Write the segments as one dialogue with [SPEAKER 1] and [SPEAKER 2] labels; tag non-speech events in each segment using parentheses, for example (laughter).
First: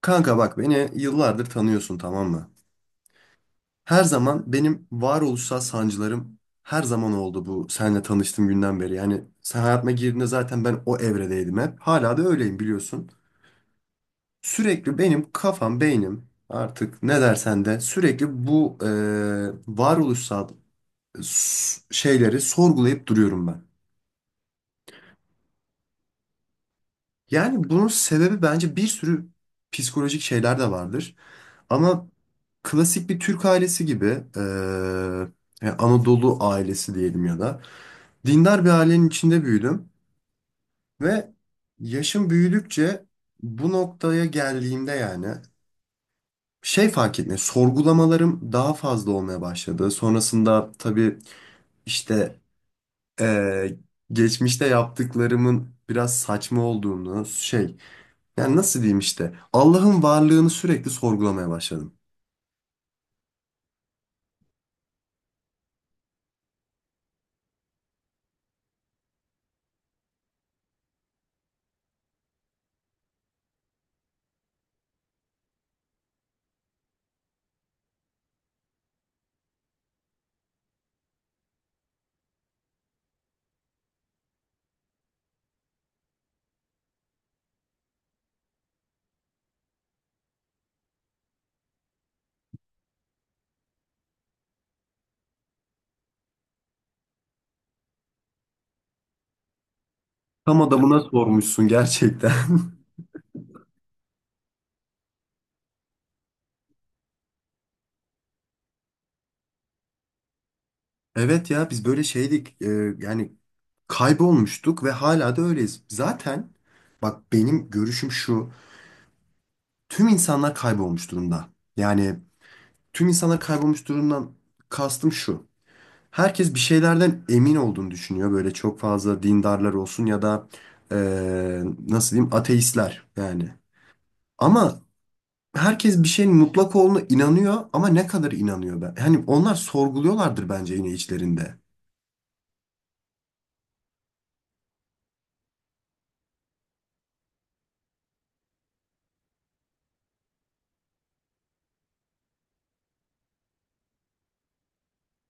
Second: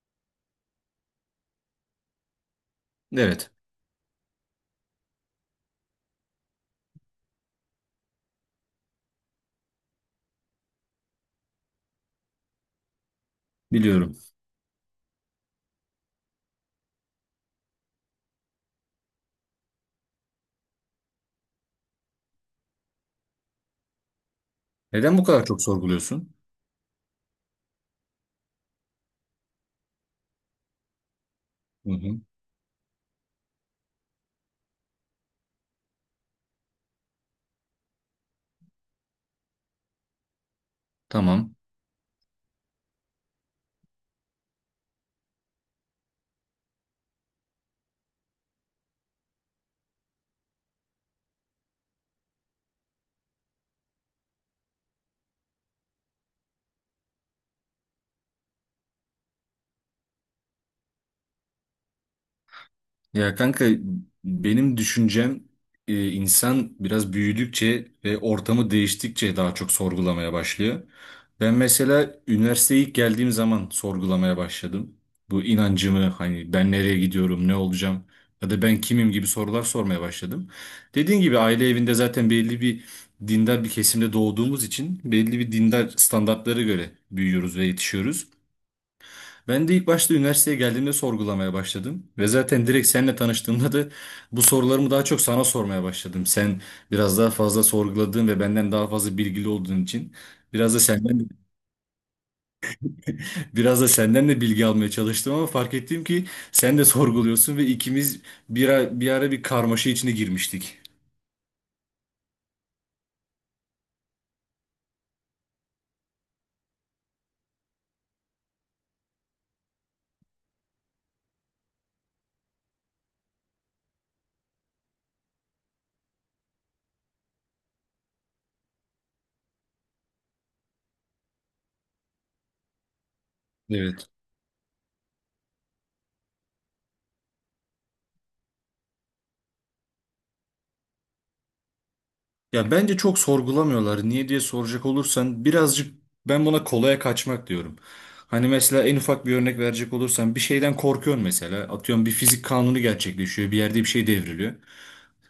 [SPEAKER 1] Kanka bak beni yıllardır tanıyorsun, tamam mı?
[SPEAKER 2] Evet,
[SPEAKER 1] Her zaman benim varoluşsal sancılarım her zaman oldu bu seninle tanıştığım günden beri. Yani sen hayatıma girdiğinde zaten ben o evredeydim hep. Hala da öyleyim biliyorsun.
[SPEAKER 2] biliyorum.
[SPEAKER 1] Sürekli benim kafam, beynim, artık ne dersen de sürekli bu varoluşsal şeyleri sorgulayıp duruyorum ben.
[SPEAKER 2] Neden bu kadar çok sorguluyorsun?
[SPEAKER 1] Yani bunun sebebi bence bir sürü psikolojik şeyler de vardır.
[SPEAKER 2] Hı
[SPEAKER 1] Ama
[SPEAKER 2] hı.
[SPEAKER 1] klasik bir Türk ailesi gibi eee, yani Anadolu ailesi diyelim, ya da dindar bir ailenin içinde büyüdüm ve
[SPEAKER 2] Tamam.
[SPEAKER 1] yaşım büyüdükçe bu noktaya geldiğimde, yani şey fark etmiyor. Sorgulamalarım daha fazla olmaya başladı. Sonrasında tabii işte eee, geçmişte yaptıklarımın biraz saçma olduğunu şey, yani nasıl diyeyim, işte Allah'ın varlığını sürekli sorgulamaya başladım.
[SPEAKER 2] Ya kanka benim düşüncem insan biraz büyüdükçe ve ortamı değiştikçe daha çok sorgulamaya başlıyor. Ben mesela üniversiteye ilk geldiğim zaman sorgulamaya başladım. Bu inancımı hani ben nereye gidiyorum, ne olacağım ya da ben kimim gibi sorular sormaya başladım. Dediğin gibi aile evinde zaten belli bir dindar bir kesimde doğduğumuz için belli bir dindar standartlara göre büyüyoruz ve yetişiyoruz. Ben de ilk başta üniversiteye geldiğimde sorgulamaya başladım. Ve zaten direkt seninle tanıştığımda da bu sorularımı daha çok sana sormaya başladım. Sen biraz daha fazla sorguladığın ve benden daha fazla bilgili olduğun için
[SPEAKER 1] Tam
[SPEAKER 2] biraz da
[SPEAKER 1] adamına
[SPEAKER 2] senden
[SPEAKER 1] sormuşsun gerçekten. (laughs)
[SPEAKER 2] (laughs) biraz da senden de bilgi almaya çalıştım, ama fark ettim ki sen de sorguluyorsun ve ikimiz bir ara bir karmaşa içine girmiştik.
[SPEAKER 1] Evet ya, biz böyle şeydik, yani kaybolmuştuk ve hala da öyleyiz. Zaten bak, benim görüşüm şu: tüm insanlar kaybolmuş durumda. Yani tüm insanlar kaybolmuş durumdan kastım şu: herkes bir şeylerden emin olduğunu düşünüyor. Böyle çok fazla dindarlar olsun ya da e, nasıl diyeyim, ateistler yani.
[SPEAKER 2] Evet.
[SPEAKER 1] Ama herkes bir şeyin mutlak olduğuna inanıyor, ama ne kadar inanıyor ben? Hani onlar sorguluyorlardır bence yine içlerinde.
[SPEAKER 2] Ya bence çok sorgulamıyorlar. Niye diye soracak olursan birazcık ben buna kolaya kaçmak diyorum. Hani mesela en ufak bir örnek verecek olursan bir şeyden korkuyorsun mesela. Atıyorum bir fizik kanunu gerçekleşiyor. Bir yerde bir şey devriliyor.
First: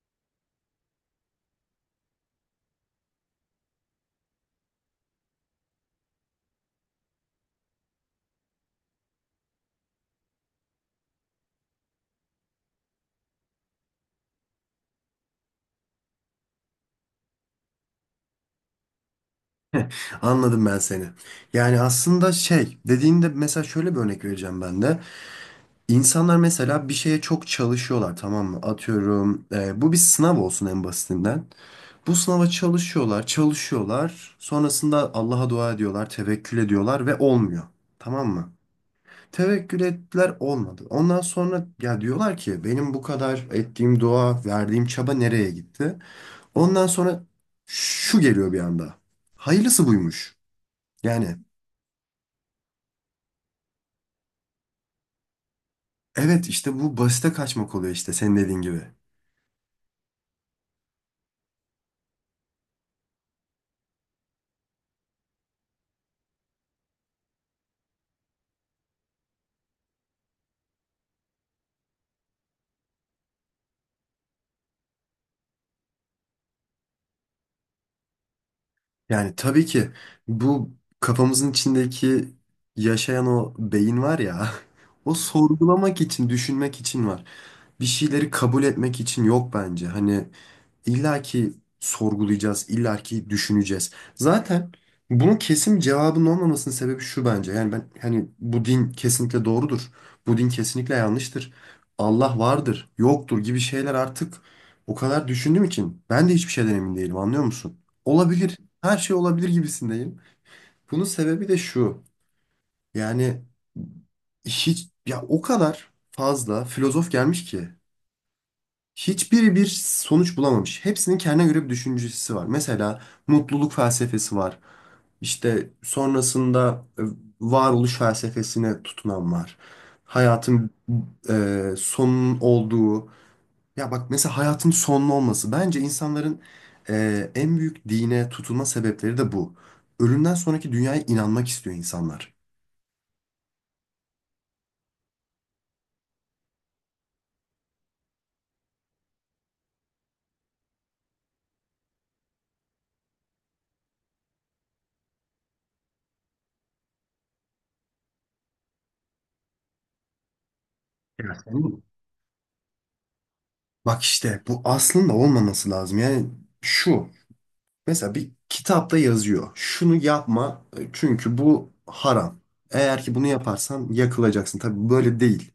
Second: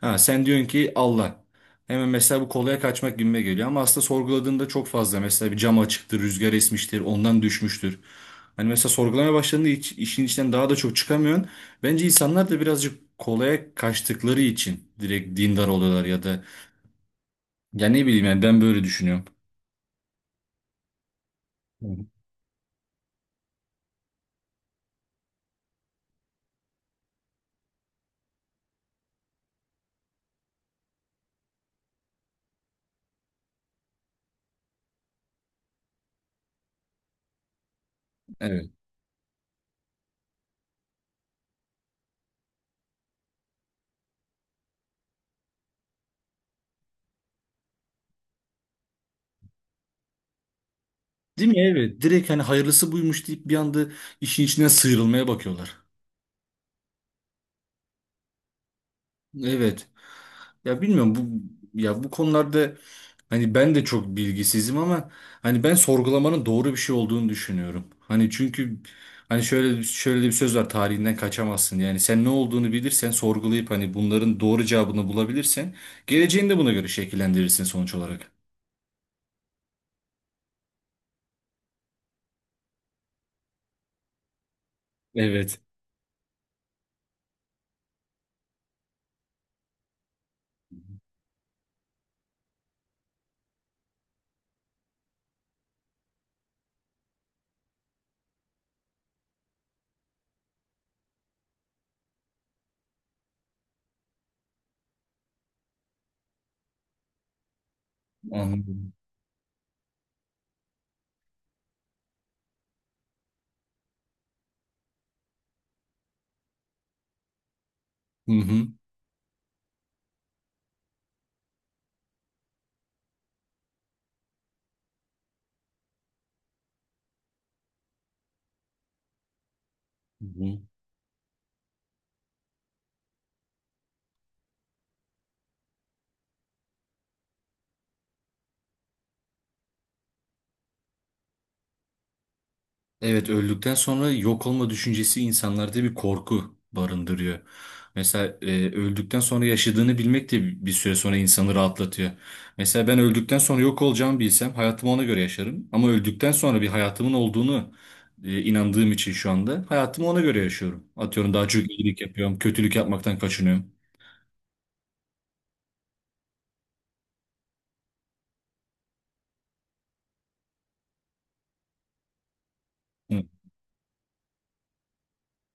[SPEAKER 2] Ha sen diyorsun ki Allah. Hemen mesela bu kolaya kaçmak gibime geliyor. Ama aslında sorguladığında çok fazla. Mesela bir cam açıktır, rüzgar esmiştir, ondan düşmüştür. Hani mesela sorgulamaya başladığında hiç, işin içinden daha da çok çıkamıyorsun. Bence insanlar da birazcık kolaya kaçtıkları için direkt dindar oluyorlar ya da ya ne bileyim, yani ben böyle düşünüyorum.
[SPEAKER 1] Anladım ben seni. Yani
[SPEAKER 2] Hı hı.
[SPEAKER 1] aslında şey dediğinde, mesela şöyle bir örnek vereceğim ben de. İnsanlar mesela bir şeye çok çalışıyorlar, tamam mı? Atıyorum, bu bir sınav olsun en basitinden. Bu sınava çalışıyorlar, çalışıyorlar. Sonrasında Allah'a dua ediyorlar, tevekkül ediyorlar ve olmuyor. Tamam mı?
[SPEAKER 2] Evet.
[SPEAKER 1] Tevekkül ettiler, olmadı. Ondan sonra ya diyorlar ki, benim bu kadar ettiğim dua, verdiğim çaba nereye gitti? Ondan sonra şu geliyor bir anda: hayırlısı buymuş. Yani
[SPEAKER 2] Değil mi? Evet. Direkt hani hayırlısı buymuş deyip bir anda işin içinden sıyrılmaya bakıyorlar.
[SPEAKER 1] evet, işte bu basite kaçmak oluyor, işte senin dediğin gibi.
[SPEAKER 2] Evet. Ya bilmiyorum bu ya bu konularda hani ben de çok bilgisizim ama hani ben sorgulamanın doğru bir şey olduğunu düşünüyorum. Hani çünkü hani şöyle de bir söz var tarihinden kaçamazsın. Yani sen ne olduğunu bilirsen sorgulayıp hani bunların doğru cevabını bulabilirsen geleceğini de buna göre şekillendirirsin sonuç olarak.
[SPEAKER 1] Yani tabii ki bu kafamızın içindeki yaşayan o beyin var ya, (laughs) o
[SPEAKER 2] Evet.
[SPEAKER 1] sorgulamak için, düşünmek için var. Bir şeyleri kabul etmek için yok bence. Hani İlla ki sorgulayacağız, illa ki düşüneceğiz. Zaten bunun kesin bir cevabının olmamasının sebebi şu bence. Yani ben hani, bu din kesinlikle doğrudur, bu din kesinlikle yanlıştır, Allah vardır, yoktur gibi şeyler artık o kadar düşündüğüm için, ben de hiçbir şeyden emin değilim, anlıyor musun? Olabilir,
[SPEAKER 2] Anladım.
[SPEAKER 1] her şey olabilir gibisindeyim. Bunun sebebi de şu: yani hiç ya, o kadar fazla filozof gelmiş ki
[SPEAKER 2] Hı hı.
[SPEAKER 1] hiçbiri bir sonuç bulamamış. Hepsinin kendine göre bir düşüncesi var. Mesela mutluluk felsefesi var. İşte sonrasında varoluş felsefesine tutunan var.
[SPEAKER 2] Hı.
[SPEAKER 1] Hayatın sonunun olduğu. Ya bak, mesela hayatın sonlu olması. Bence insanların en büyük dine tutulma sebepleri de bu. Ölümden sonraki dünyaya inanmak istiyor insanlar.
[SPEAKER 2] Evet, öldükten sonra yok olma düşüncesi insanlarda bir korku barındırıyor. Mesela öldükten sonra yaşadığını bilmek de bir süre sonra insanı rahatlatıyor. Mesela ben öldükten sonra yok olacağımı bilsem hayatımı ona göre yaşarım. Ama öldükten sonra bir hayatımın olduğunu inandığım için şu anda hayatımı ona göre yaşıyorum. Atıyorum
[SPEAKER 1] Evet.
[SPEAKER 2] daha
[SPEAKER 1] Anladın
[SPEAKER 2] çok
[SPEAKER 1] mı?
[SPEAKER 2] iyilik yapıyorum, kötülük yapmaktan kaçınıyorum.
[SPEAKER 1] Bak işte bu aslında olmaması lazım. Yani şu: mesela bir kitapta yazıyor. Şunu yapma, çünkü bu haram. Eğer ki
[SPEAKER 2] Hı.
[SPEAKER 1] bunu yaparsan yakılacaksın. Tabii böyle değil.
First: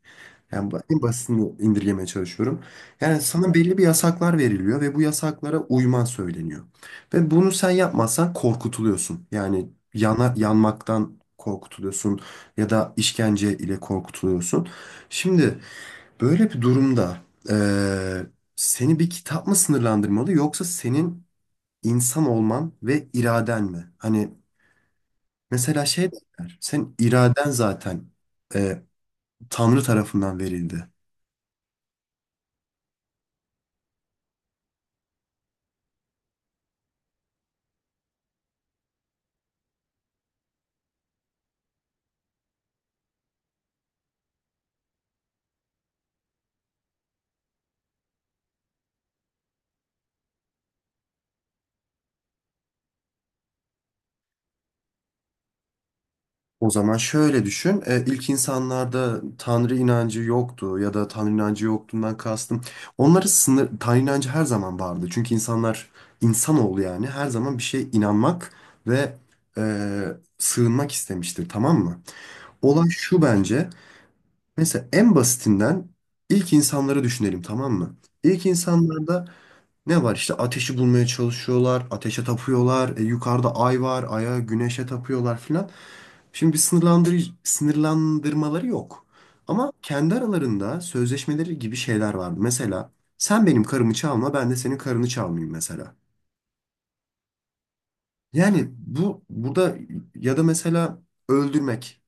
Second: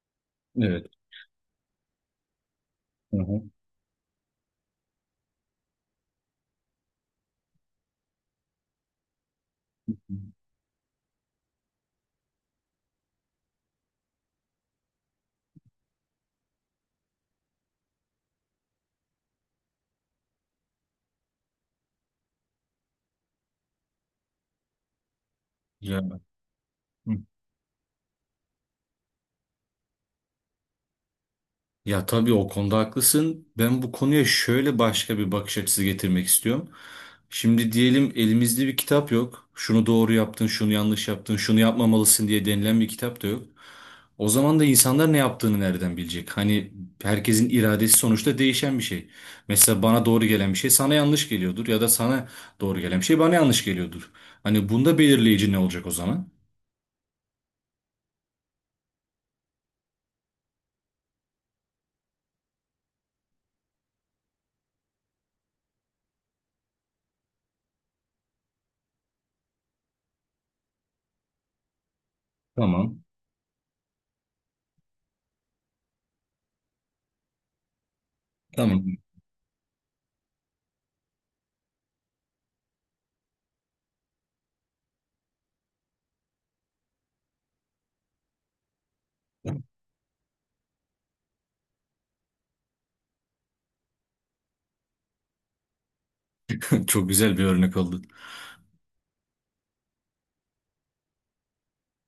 [SPEAKER 1] Yani
[SPEAKER 2] Evet.
[SPEAKER 1] en basitini indirgemeye çalışıyorum.
[SPEAKER 2] Hı
[SPEAKER 1] Yani
[SPEAKER 2] hı.
[SPEAKER 1] sana belli bir yasaklar veriliyor ve bu yasaklara uyman söyleniyor. Ve bunu sen yapmazsan korkutuluyorsun. Yani yanmaktan korkutuluyorsun ya da işkence ile korkutuluyorsun. Şimdi böyle bir durumda, e, seni bir kitap mı sınırlandırmalı, yoksa senin İnsan olman ve iraden mi? Hani mesela
[SPEAKER 2] Ya.
[SPEAKER 1] şey derler, sen iraden zaten e, Tanrı tarafından verildi.
[SPEAKER 2] Ya tabii o konuda haklısın. Ben bu konuya şöyle başka bir bakış açısı getirmek istiyorum. Şimdi diyelim elimizde bir kitap yok. Şunu doğru yaptın, şunu yanlış yaptın, şunu yapmamalısın diye denilen bir kitap da yok. O zaman da insanlar ne yaptığını nereden bilecek? Hani herkesin iradesi sonuçta değişen bir şey. Mesela bana doğru gelen bir şey sana yanlış geliyordur ya da sana doğru gelen bir şey bana yanlış geliyordur. Hani bunda belirleyici ne olacak o zaman?
[SPEAKER 1] O zaman şöyle düşün: ilk insanlarda Tanrı inancı yoktu, ya da Tanrı inancı yoktuğundan kastım. Tanrı inancı her zaman vardı. Çünkü insanlar, insanoğlu yani, her zaman bir şeye inanmak ve e, sığınmak istemiştir, tamam mı? Olay
[SPEAKER 2] Tamam.
[SPEAKER 1] şu bence: mesela en basitinden ilk insanları düşünelim, tamam mı? İlk
[SPEAKER 2] Tamam.
[SPEAKER 1] insanlarda ne var işte, ateşi bulmaya çalışıyorlar, ateşe tapıyorlar, yukarıda ay var, aya, güneşe tapıyorlar filan. Şimdi bir sınırlandırmaları yok. Ama kendi aralarında sözleşmeleri gibi şeyler var. Mesela sen benim karımı çalma, ben de senin karını çalmayayım mesela.
[SPEAKER 2] (laughs) Çok güzel bir örnek oldu.
[SPEAKER 1] Yani bu burada, ya da mesela öldürmek,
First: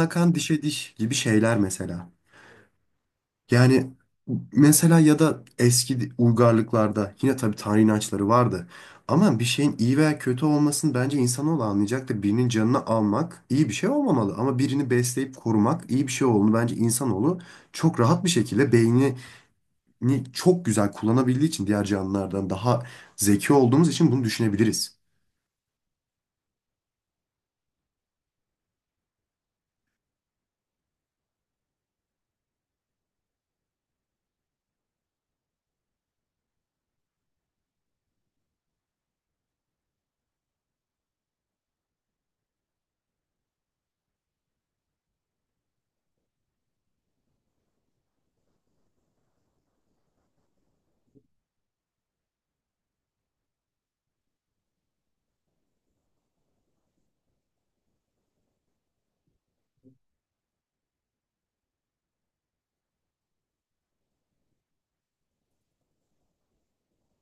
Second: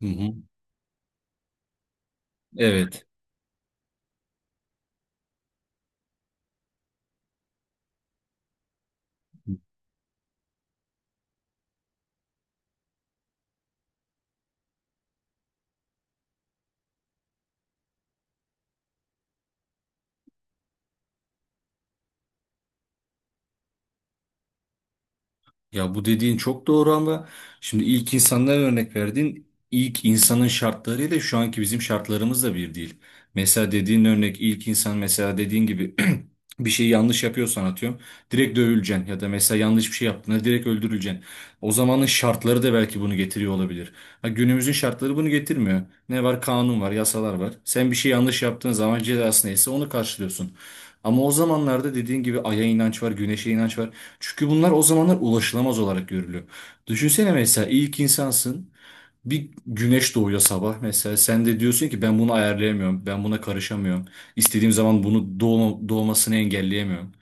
[SPEAKER 2] Hı
[SPEAKER 1] kan
[SPEAKER 2] hı.
[SPEAKER 1] dişe diş gibi şeyler mesela.
[SPEAKER 2] Evet.
[SPEAKER 1] Yani mesela, ya da eski uygarlıklarda yine tabii tanrı inançları vardı. Ama bir şeyin iyi veya kötü olmasını bence insanoğlu anlayacaktır. Birinin canını almak iyi bir şey olmamalı. Ama birini besleyip korumak iyi bir şey olduğunu, bence insanoğlu çok rahat bir şekilde beynini çok güzel kullanabildiği için, diğer canlılardan daha zeki olduğumuz için bunu düşünebiliriz.
[SPEAKER 2] Ya bu dediğin çok doğru ama şimdi ilk insanlara örnek verdiğin ilk insanın şartlarıyla şu anki bizim şartlarımız da bir değil. Mesela dediğin örnek ilk insan mesela dediğin gibi (clears throat) bir şeyi yanlış yapıyorsan atıyorum direkt dövüleceksin ya da mesela yanlış bir şey yaptığında direkt öldürüleceksin. O zamanın şartları da belki bunu getiriyor olabilir. Ha, günümüzün şartları bunu getirmiyor. Ne var? Kanun var, yasalar var. Sen bir şey yanlış yaptığın zaman cezası neyse onu karşılıyorsun. Ama o zamanlarda dediğin gibi aya inanç var, güneşe inanç var. Çünkü bunlar o zamanlar ulaşılamaz olarak görülüyor. Düşünsene mesela ilk insansın. Bir güneş doğuyor sabah mesela. Sen de diyorsun ki ben bunu ayarlayamıyorum. Ben buna karışamıyorum. İstediğim zaman bunu doğmasını engelleyemiyorum.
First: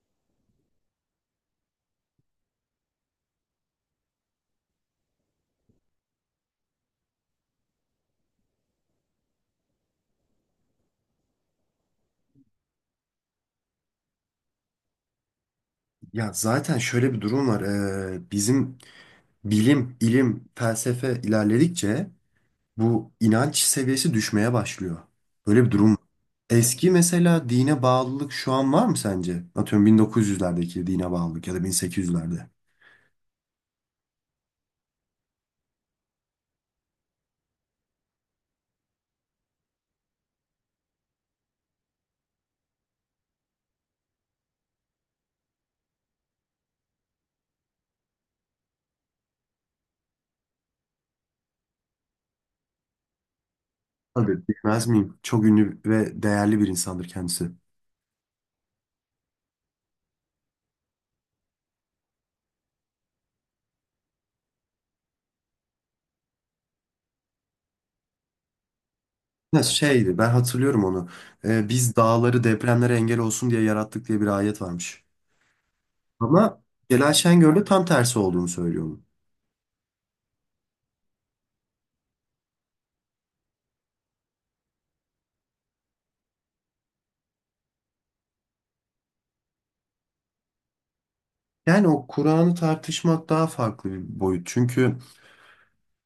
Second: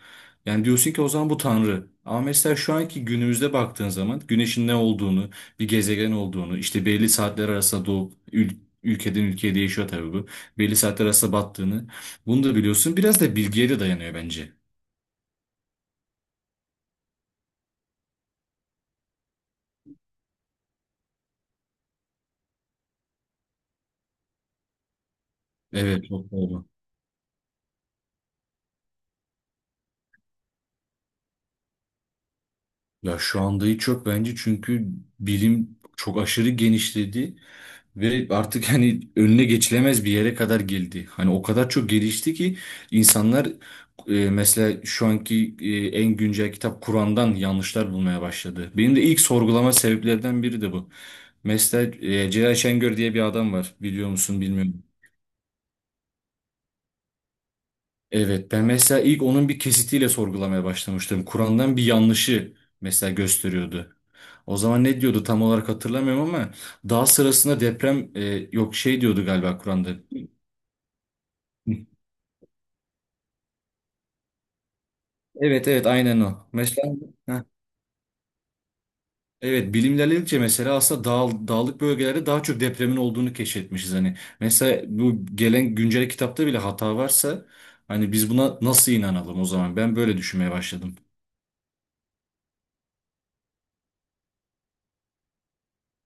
[SPEAKER 2] Yani diyorsun ki o zaman bu tanrı. Ama mesela şu anki günümüzde baktığın zaman güneşin ne olduğunu, bir gezegen olduğunu, işte belli saatler arasında doğup ülkeden ülkeye değişiyor tabii bu. Belli saatler arasında battığını. Bunu da biliyorsun. Biraz da bilgiye de dayanıyor bence.
[SPEAKER 1] Ya zaten şöyle bir durum var. Bizim bilim, ilim, felsefe ilerledikçe bu inanç seviyesi düşmeye başlıyor. Böyle bir durum var.
[SPEAKER 2] Evet, çok doğru.
[SPEAKER 1] Eski mesela dine bağlılık şu an var mı sence? Atıyorum 1900'lerdeki dine bağlılık, ya da 1800'lerde.
[SPEAKER 2] Ya şu anda hiç yok bence, çünkü bilim çok aşırı genişledi ve artık (laughs) hani önüne geçilemez bir yere kadar geldi. Hani o kadar çok gelişti ki insanlar mesela şu anki en güncel kitap Kur'an'dan yanlışlar bulmaya başladı. Benim de ilk sorgulama sebeplerden biri de bu. Mesela Celal Şengör diye bir adam var, biliyor musun
[SPEAKER 1] Tabii
[SPEAKER 2] bilmiyorum.
[SPEAKER 1] bilmez miyim? Çok ünlü ve değerli bir insandır kendisi.
[SPEAKER 2] Evet, ben mesela ilk onun bir kesitiyle sorgulamaya başlamıştım. Kur'an'dan bir yanlışı mesela gösteriyordu. O zaman ne diyordu tam olarak hatırlamıyorum ama daha sırasında deprem yok şey diyordu galiba
[SPEAKER 1] Ya
[SPEAKER 2] Kur'an'da.
[SPEAKER 1] şeydi, ben hatırlıyorum onu. Biz dağları depremlere engel olsun diye yarattık diye bir ayet varmış.
[SPEAKER 2] Evet evet, aynen o.
[SPEAKER 1] Ama
[SPEAKER 2] Mesela
[SPEAKER 1] Celal
[SPEAKER 2] Heh.
[SPEAKER 1] Şengör tam tersi olduğunu söylüyor onun.
[SPEAKER 2] Evet, bilim ilerledikçe mesela aslında dağlık bölgelerde daha çok depremin olduğunu keşfetmişiz hani. Mesela bu gelen güncel kitapta bile hata varsa hani biz buna nasıl inanalım o zaman? Ben böyle düşünmeye başladım.
[SPEAKER 1] Yani o Kur'an'ı tartışmak daha farklı bir boyut. Çünkü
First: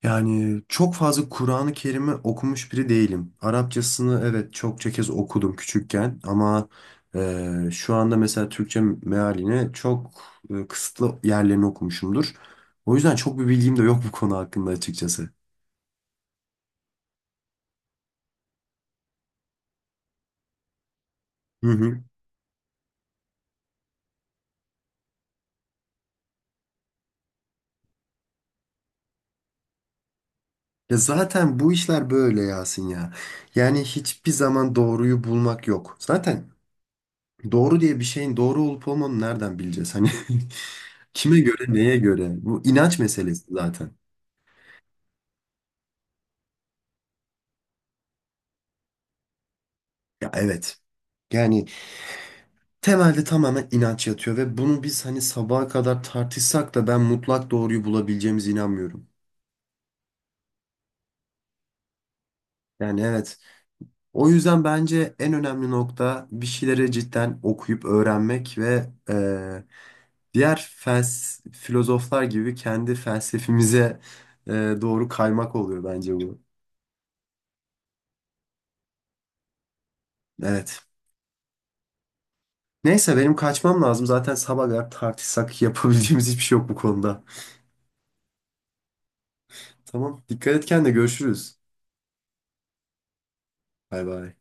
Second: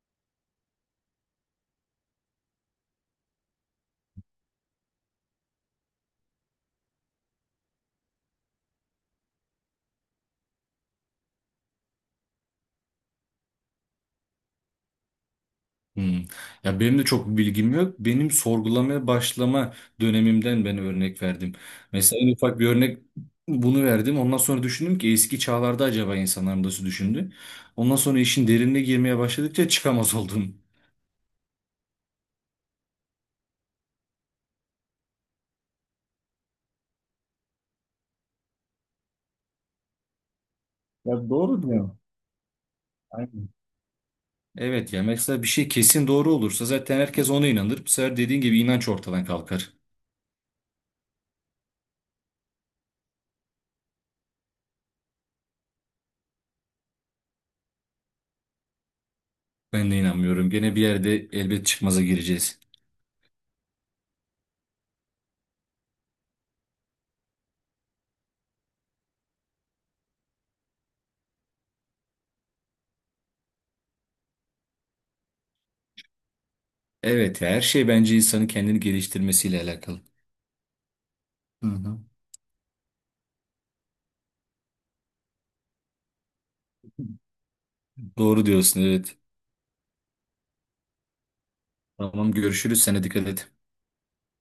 [SPEAKER 1] yani çok fazla Kur'an-ı Kerim'i okumuş biri değilim. Arapçasını evet çokça kez okudum küçükken, ama şu anda mesela Türkçe mealini çok kısıtlı yerlerini okumuşumdur. O yüzden çok bir bilgim de yok bu konu hakkında, açıkçası.
[SPEAKER 2] Hmm. Ya benim de çok bir bilgim yok. Benim sorgulamaya başlama dönemimden ben örnek verdim.
[SPEAKER 1] Hı hı.
[SPEAKER 2] Mesela en ufak bir örnek bunu verdim. Ondan sonra düşündüm ki eski çağlarda acaba insanlar nasıl düşündü? Ondan sonra işin derinine girmeye başladıkça çıkamaz (laughs) oldum.
[SPEAKER 1] Ya zaten bu işler böyle Yasin ya. Yani hiçbir zaman doğruyu bulmak yok. Zaten doğru diye bir şeyin doğru olup olmadığını nereden bileceğiz? Hani (laughs)
[SPEAKER 2] Ya
[SPEAKER 1] kime
[SPEAKER 2] doğru
[SPEAKER 1] göre,
[SPEAKER 2] diyor.
[SPEAKER 1] neye göre? Bu inanç meselesi
[SPEAKER 2] Aynen.
[SPEAKER 1] zaten.
[SPEAKER 2] Evet, ya mesela bir şey kesin doğru olursa zaten herkes ona inanır. Bu sefer dediğin gibi inanç ortadan kalkar.
[SPEAKER 1] Ya evet. Yani temelde tamamen inanç yatıyor ve bunu biz hani sabaha kadar tartışsak da, ben mutlak doğruyu bulabileceğimize inanmıyorum.
[SPEAKER 2] Ben de inanmıyorum. Gene bir yerde elbet çıkmaza gireceğiz.
[SPEAKER 1] Yani evet. O yüzden bence en önemli nokta bir şeyleri cidden okuyup öğrenmek ve diğer filozoflar gibi kendi felsefemize e, doğru kaymak, oluyor bence bu.
[SPEAKER 2] Evet, ya her şey bence insanın kendini geliştirmesiyle alakalı.
[SPEAKER 1] Evet.
[SPEAKER 2] Hı hı.
[SPEAKER 1] Neyse benim kaçmam lazım. Zaten sabaha kadar tartışsak yapabileceğimiz hiçbir şey yok bu konuda.
[SPEAKER 2] Doğru diyorsun, evet.
[SPEAKER 1] Tamam. Dikkat et kendine, görüşürüz.
[SPEAKER 2] Tamam, görüşürüz. Sana dikkat et.
[SPEAKER 1] Bay bay.